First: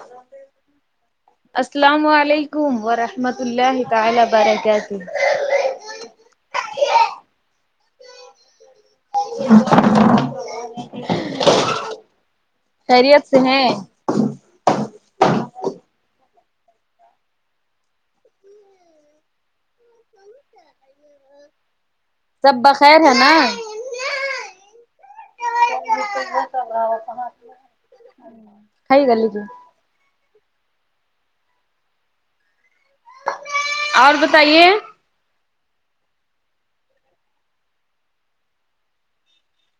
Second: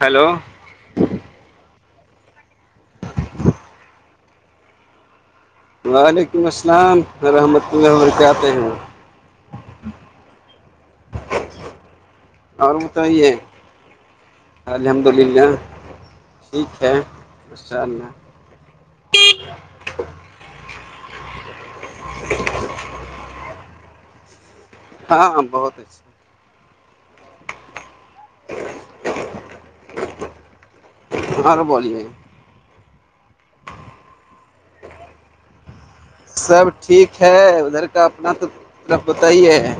hello السلام علیکم ورحمۃ اللہ تعالی برک ہی وعلیکم السلام رحمۃ اللہ وبرکاتہ ہیں ہاں اور بتائی خیریت ہے سے ہیں الحمد للہ ٹھیک ہے اس شاء اللہ سب بخیر ہے نا ہاں بہت اچ کائی گلی کہ ہر بولیے اور بتائیے سب ٹھیک ہے ادھر کا اپنا تو مطلف بتا ہی ہے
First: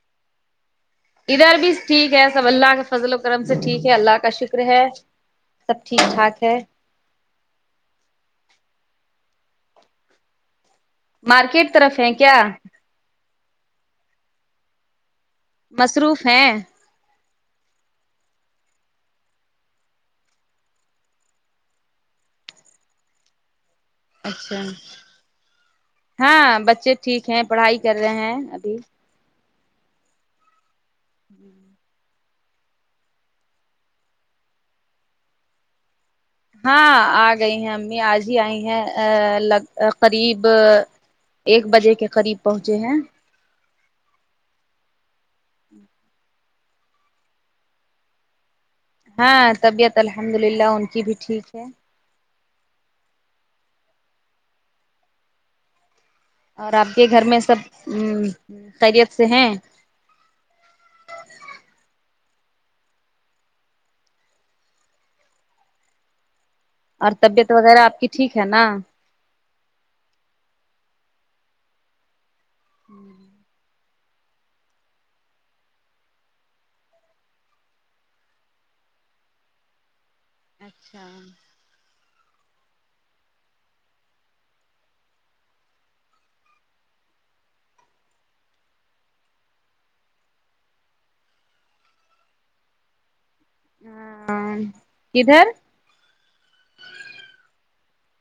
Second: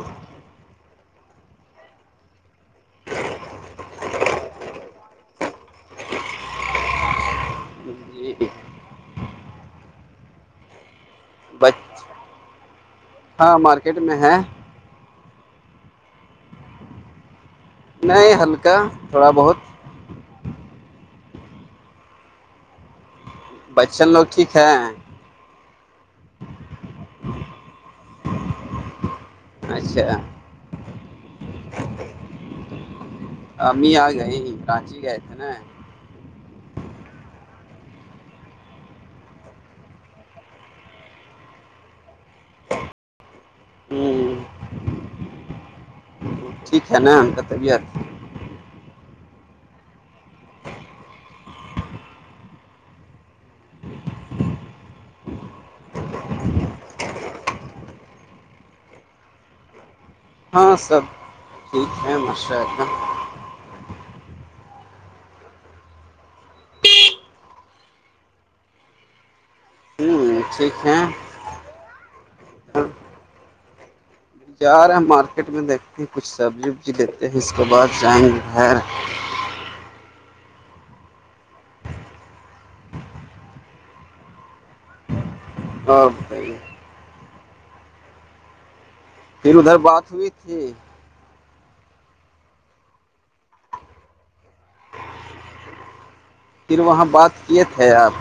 ادھر بھی ٹھیک ہے سب اللہ کے فضل و کرم سے ٹھیک ہے اللہ کا شکر ہے سب ٹھیک ٹھاک ہے جی مارکیٹ بچ طرف ہے کیا ہاں مارکیٹ میں ہے مصروف ہیں نہیں ہلکا تھوڑا بہت بچن لوگ ٹھیک اچھا ہے ہاں بچے ٹھیک ہیں پڑھائی کر رہے ہیں ابھی اچھا ہی م آ گئے رانچی گئے تھے نا ہاں آ گئی ہیں امی آج ہی آئی ہیں ا قریب ایک بجے کے قریب پہنچے ہیں ہوں ٹھ ہے نا ہم بتبی ہاں طبیعت الحمد للہ ان کی بھی ٹھیک ہے اور آپ کے گھر میں سب خریت سے ہیں ہاں سب ٹھیک ہے ماشاء اللہ اور طبیعت وغیرہ آپ کی ٹھیک ہے نا ہوں ٹھیک ہے ہوں جا رہے ہیں مارکیٹ میں دیکھتے ہیں کچھ سبزی وبزی دیتے ہیں اس کے بعد جائیں گے گیر اچھا اور بھائی پھر ادھر بات ہوئی تھی ہاں کدھر پھر وہاں بات کیے تھے آپ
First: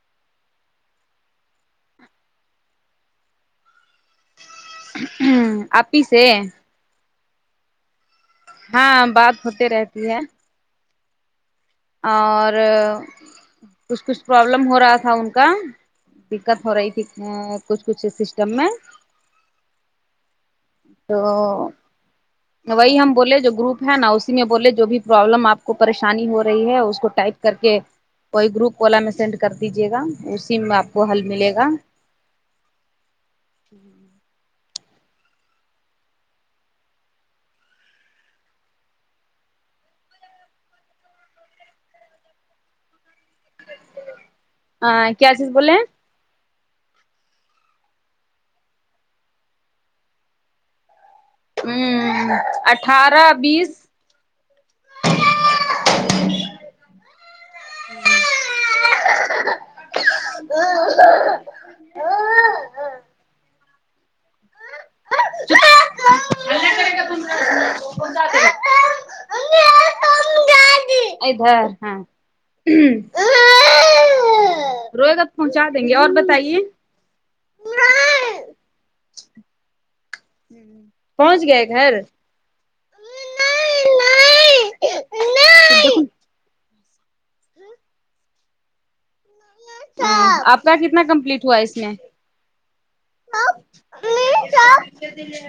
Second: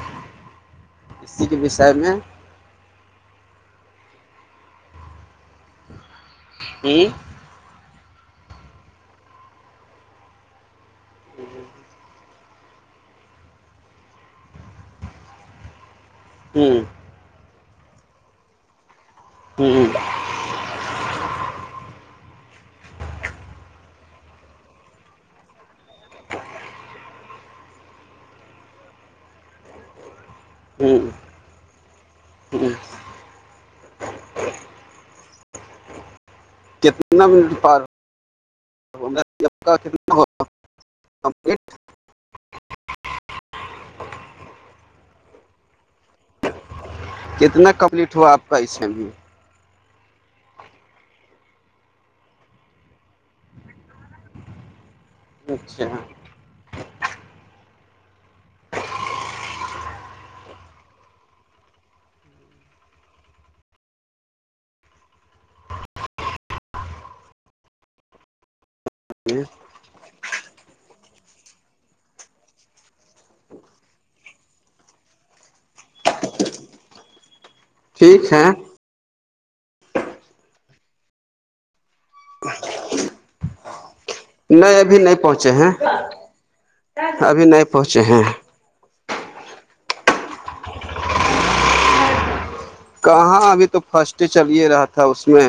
اسی کے وشے میں ہ آیس ہوں [inaudible] ہاں بات ہوتے رہتی ہے جی جی اور کچھ کچھ پرابلم ہو رہا تھا ان کا دقت ہو ہوں رہی تھی کچھ کچھ سسٹم میں ہ تو تو وہی ہم بولے جو گروپ ہے نا اسی میں بولے جو بھی پرابلم آپ کو پریشانی ہو رہی ہے اس کو ٹائپ کر کے کوئی گروپ والا میں سینڈ کر دیجیے گا اسی میں آپ کو ہوں حل ملے گا ہوں کتنا منٹ پ کا کتنا ہوگا کمپلیٹ ہاں کیا چیز بولے ہیں کتنا کمپلیٹ ہوا آپ کا اس سےم بھی ہوں اٹھارہ بیس اچھا [inaudible] ہ ال کر ت فن ج ج ادھر ہاں ہ روئے گت پہنچا دیں گے اور بتائیے ٹھیک ہے ہوں پہنچ گئے گھر نہیں ابھی نہیں پہنچے ہیں دیکھو ابھی نہیں پہنچے ہیں ہ آپ کا کتنا کمپلیٹ ہوا اس میں کہاں ابھی تو فرسٹ ڈے چلے رہا تھا اس میں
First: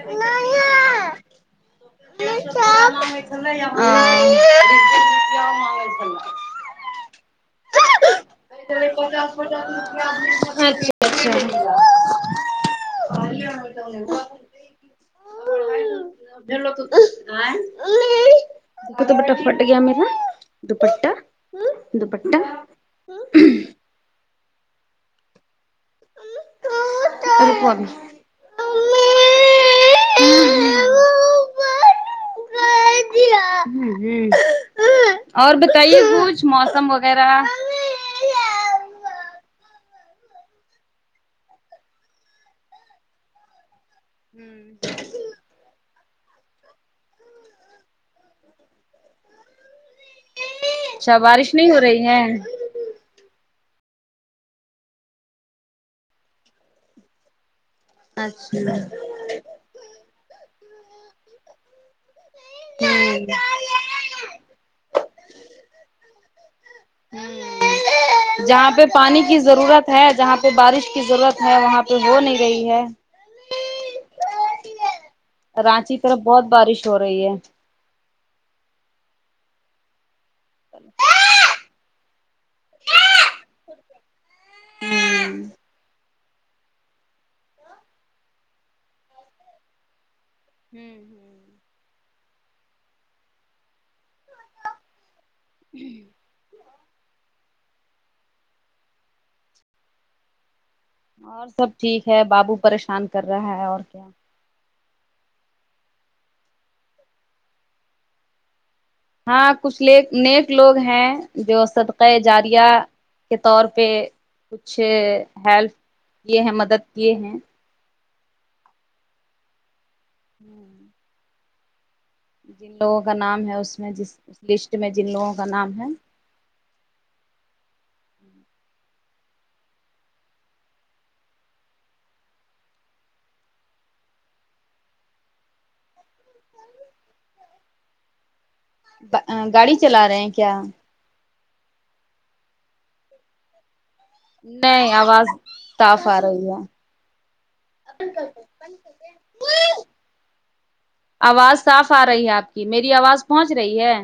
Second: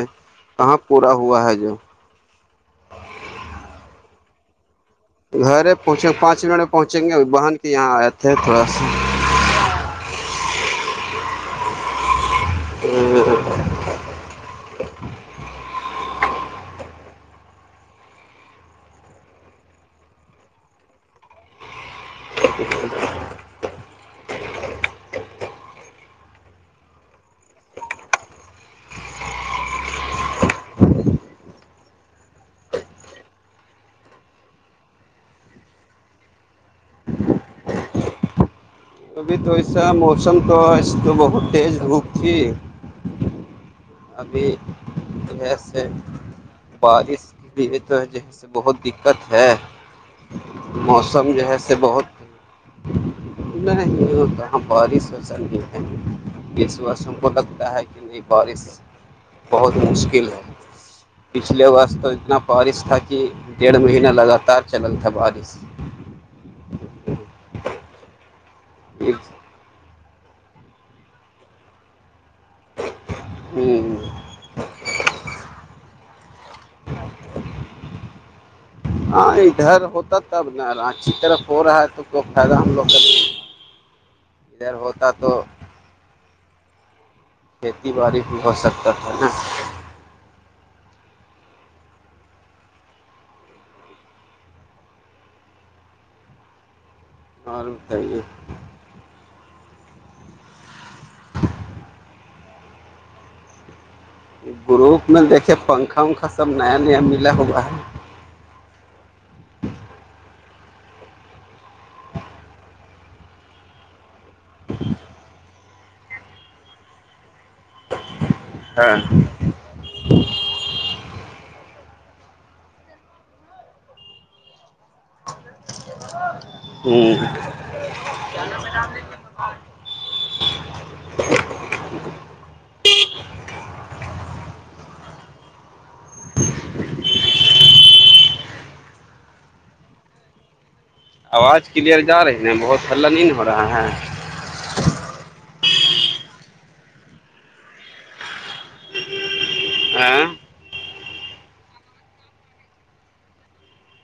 کہاں پورا ہوا ہے جو اا گھر پہنچیں پانچ منٹ میں پہنچیں گے بہن کے یہاں آئے تھے تھوڑا سا اچھا اچھا [inaudible] ڈ تو تو کت بٹا پٹ گ میرا دوپٹا دوپٹا تو کوو بھی ہ ہ ہ اور بتائیے کچھ موسم وغیرہ کبھی تو ایسا موسم تو اس تو بہت تیز دھوپ تھی ابھی بارش بھی تو بہت دقت ہے اچھا موسم جو بارش ہے نہیں س ہو بہت رہی ہے پر ہی سو نہیں ہے یہ سسم کو لگتا ہے کہ لیکن یہ بارش اچھا بہت مشکل ہے پچھلے وقت تو اتنا بارش تھا کہ ڈیڑھ مہینہ لگاتار چلل تھا بارش جہاں پہ پانی ک ضرورت ہے جہاں پہ بارش کی ضرورت ہے وہاں پہ ہو نہیں گئی ہے ہوں ہ رانچی طرف بہت بارش ہو رہی ہے ہاں ادھر ہوتا تب ن رانچی کی طرف ہو رہا ہے تو کی فائدہ ہم لوگ کا ادھر ہوتا تو کھیتی باڑی بھی ہو سکتا تھا نا ہوں ہوں جی اور بتائیے اور سب ٹھیک ہے بابو پریشان کر رہا ہے اور کیا گروپ میں دیکھے پنکھا ونکھا سب نیا نیا ملا ہوا ہے ہاں کچھ لیک نیک لوگ ہیں جو صدقے جاریا کے طور پہ کچھ ہیلپ کیے ہیں مدد کیے ہیں ہاں ہوں جن لوگوں کا نام ہے اس میں جس اس لسٹ میں جن لوگوں کا نام ہے [inaudible] ہوں کیا نام میں رام د گاڑی چلا رہے ہیں کیا آواز کلیئر جا رہی ن بہت ہلہ نہیںین ہو رہا ہے نہیں آواز تاف آ رہی ہے اپن کرتے اپن کرتے ہاں آواز صاف آ رہی ہے آپ کی میری آواز پہنچ رہی ہے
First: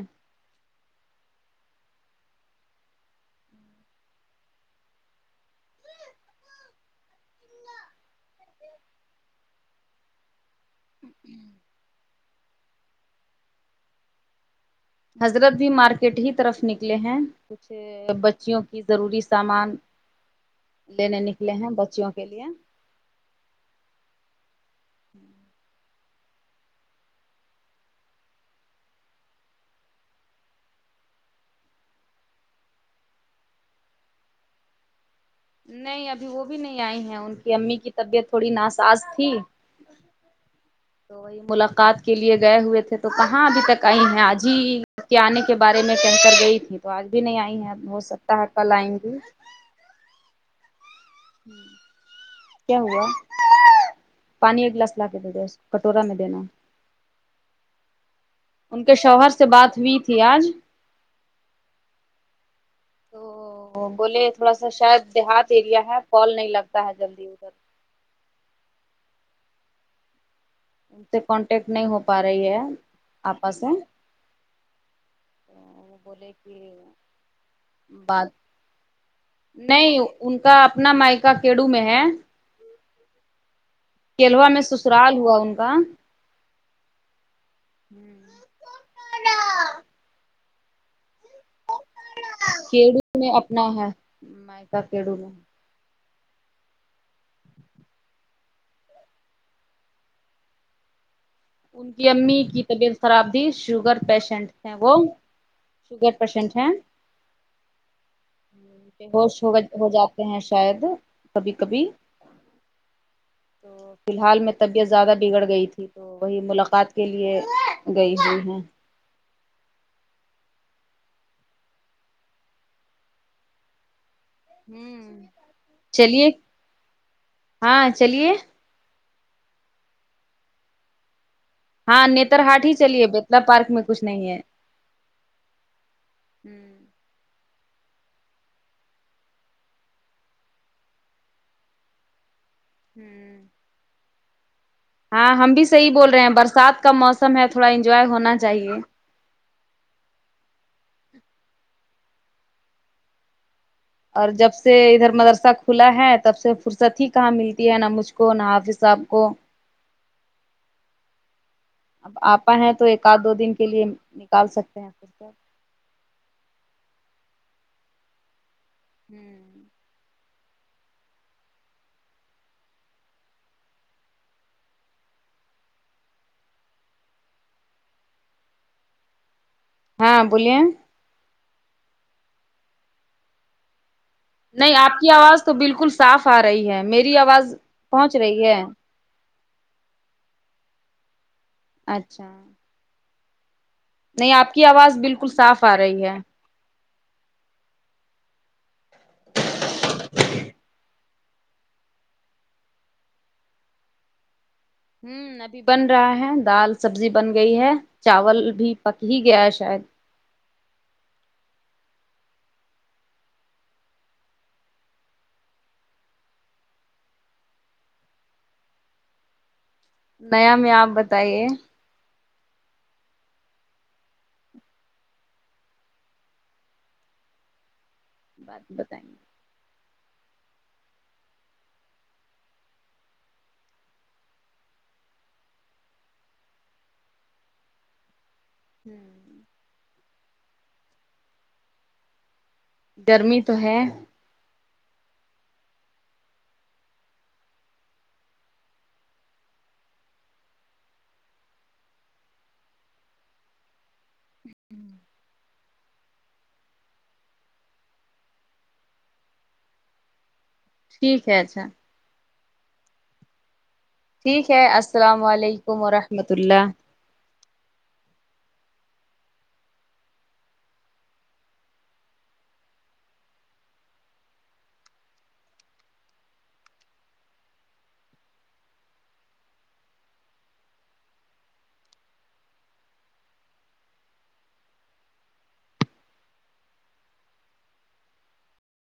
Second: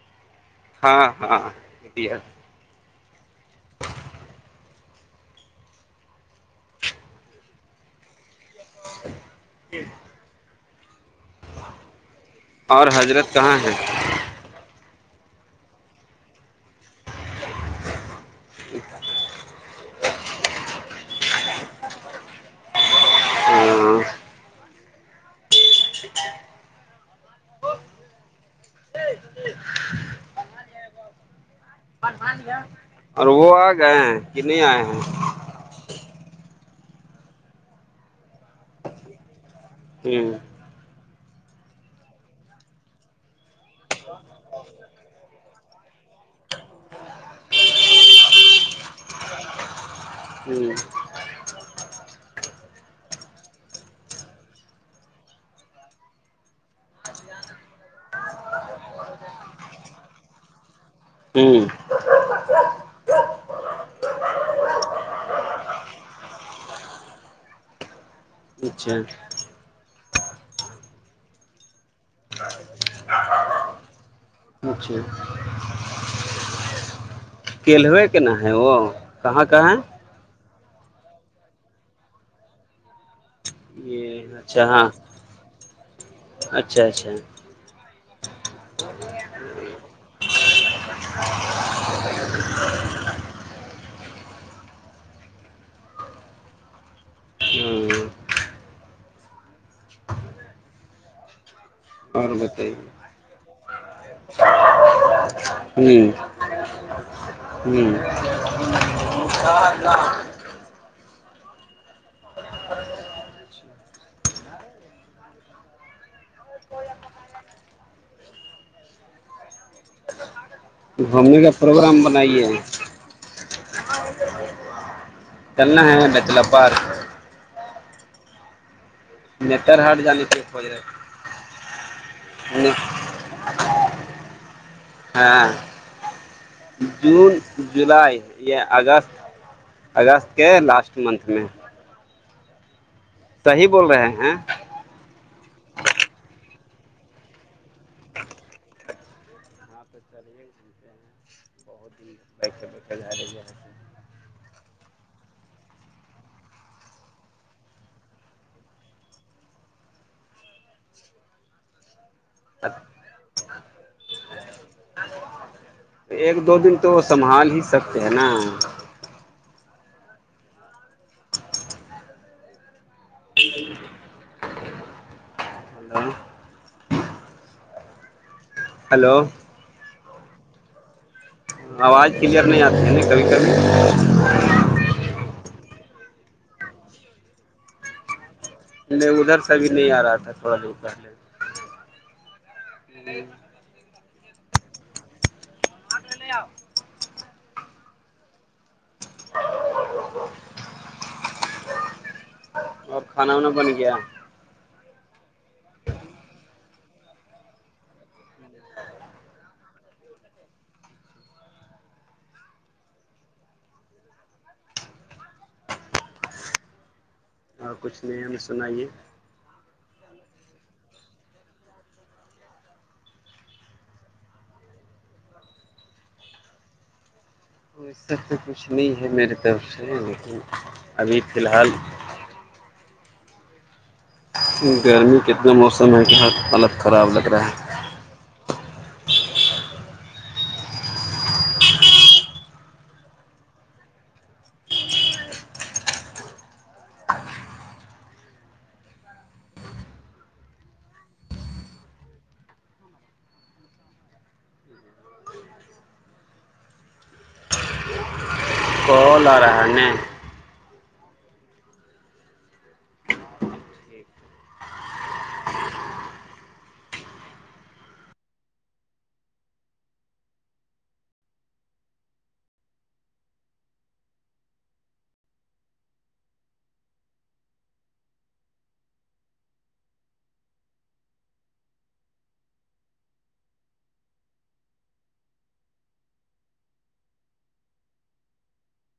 ہاں ہاں ایا اور حضرت کہاں ہے حضرت بھی مارکیٹ ہی طرف نکلے ہیں بچیوں کی ضروری سامان لینے نکلے ہیں بچیوں کے لیے ہوں اور وہ آ گئے ہیں کہ نہیں آئے ہیں نہیں ابھی وہ بھی نہیں آئی ہیں ان کی امی کی طبیعت تھوڑی ناساز تھی ہوں تو وہی ملاقات کے لیے گئے ہوئے تھے تو کہاں ابھی تک آئی ہیں آج ہی جب کے آنے کے بارے میں کینکر گئی تھی تو آج بھی نہیں آئی ہے ہو سکتا ہے کل آئیں گی ہوں چ گے پانی ایک گلاس لا کے دے د اس کٹورا میں دینا ان کے شوہر سے بات ہوئی تھی آج ہوں تو ا بولے تھوڑا سا شاید دیہات ایریا ہے پال نہیں لگتا ہے جلدی ادھر اچھا ان سے کانٹیکٹ نہیں ہو پا رہی ہے آپس سے اچھا تو وہ بولے کہ کلوے کے بات نا ہے وہ کہاں کہ ہے نہیں ان کا اپنا مائکا کیڈو میں ہے یہ کیلوا میں اچھا ہاں سسرال ہوا ان کا اچھا اچھا ہوں مائ کا کےڈوول ان کی اور امی کی بتائیے طبیعت خراب تھی شوگر پیشنٹ تھے وہ شگر پیشنٹ ہیں ہی ہوش ہو ہو جاتے ہیں شاید کبھی کبھی تو فی الحال میں طبیعت زیادہ بگڑ گئی تھی تو وہی ملاقات کے لیے گئی ہوئی ہیں گھ نے کا پروگرام بنائیے [inaudible] ہوں چلنا ہے چلیے ڈچلا پار ہاں چلیے نتر ہاٹ جال تھ و ہاں نیتر ہاٹ ہی چلیے بیتلا پارک میں کچھ نہیں ہے ہاں ہوں جون جولائی اگست اگست کے لاسٹ منتھ میں ہوں یہی بول رہے ہیں ہاں ہم بھی صحیح بول رہے ہیں برسات کا موسم ہے تھوڑا انجوائے ہونا چاہیے اں پہ چلے سلتے ہیں بہت ہی بیٹھتے بیٹھ کر جا رہی ہے اور جب سے ادھر مدرسہ کھلا ہے تب سے فرصت ہی کہاں ملتی ہے نہ مجھ کو نہ حافظ صاحب کو اب آپا ہے تو رہے ایک آدھ دو دن کے لیے نکال سکتے ہیں س ایک دو دن تو وہ سنبھال ہی سکتے ہیں نا ہوں ہلو ہلو ہاں بولیے آواز کلیئر نہیں آتی ہے ن کبھی کبھی نہیں آپ کی آواز تو بالکل صاف آ رہی ہے میری آواز پہنچ رہی ہے نہیں ادھر سے ا بھیھی نہیں آ رہا تھا تھوڑا دور پہلے اچھا نہیں آپ کی آواز بالکل صاف آ رہی ہے [inaudible] اور کھانا وانا بن گیا ہوں ابھی بن رہا ہے دال سبزی بن گئی ہے چاول بھی پک ہی گیا ہے شاید اور کچھ نہیں ہمیں سنائیے نیا میں آپ بتائیے تو اس سب تو کچھ بات نہیں بتائیں ہے گے میری طرف سے لیکن ابھی فی الحال گرمی کا اتنا موسم ہے کہ ہ حالت خراب لگ رہا ہے ہوں گرمی تو ہے ہ تولہ رہنے ٹھیک ہے اچھا ٹھیک ہے السلام علیکم ورحمۃ اللہ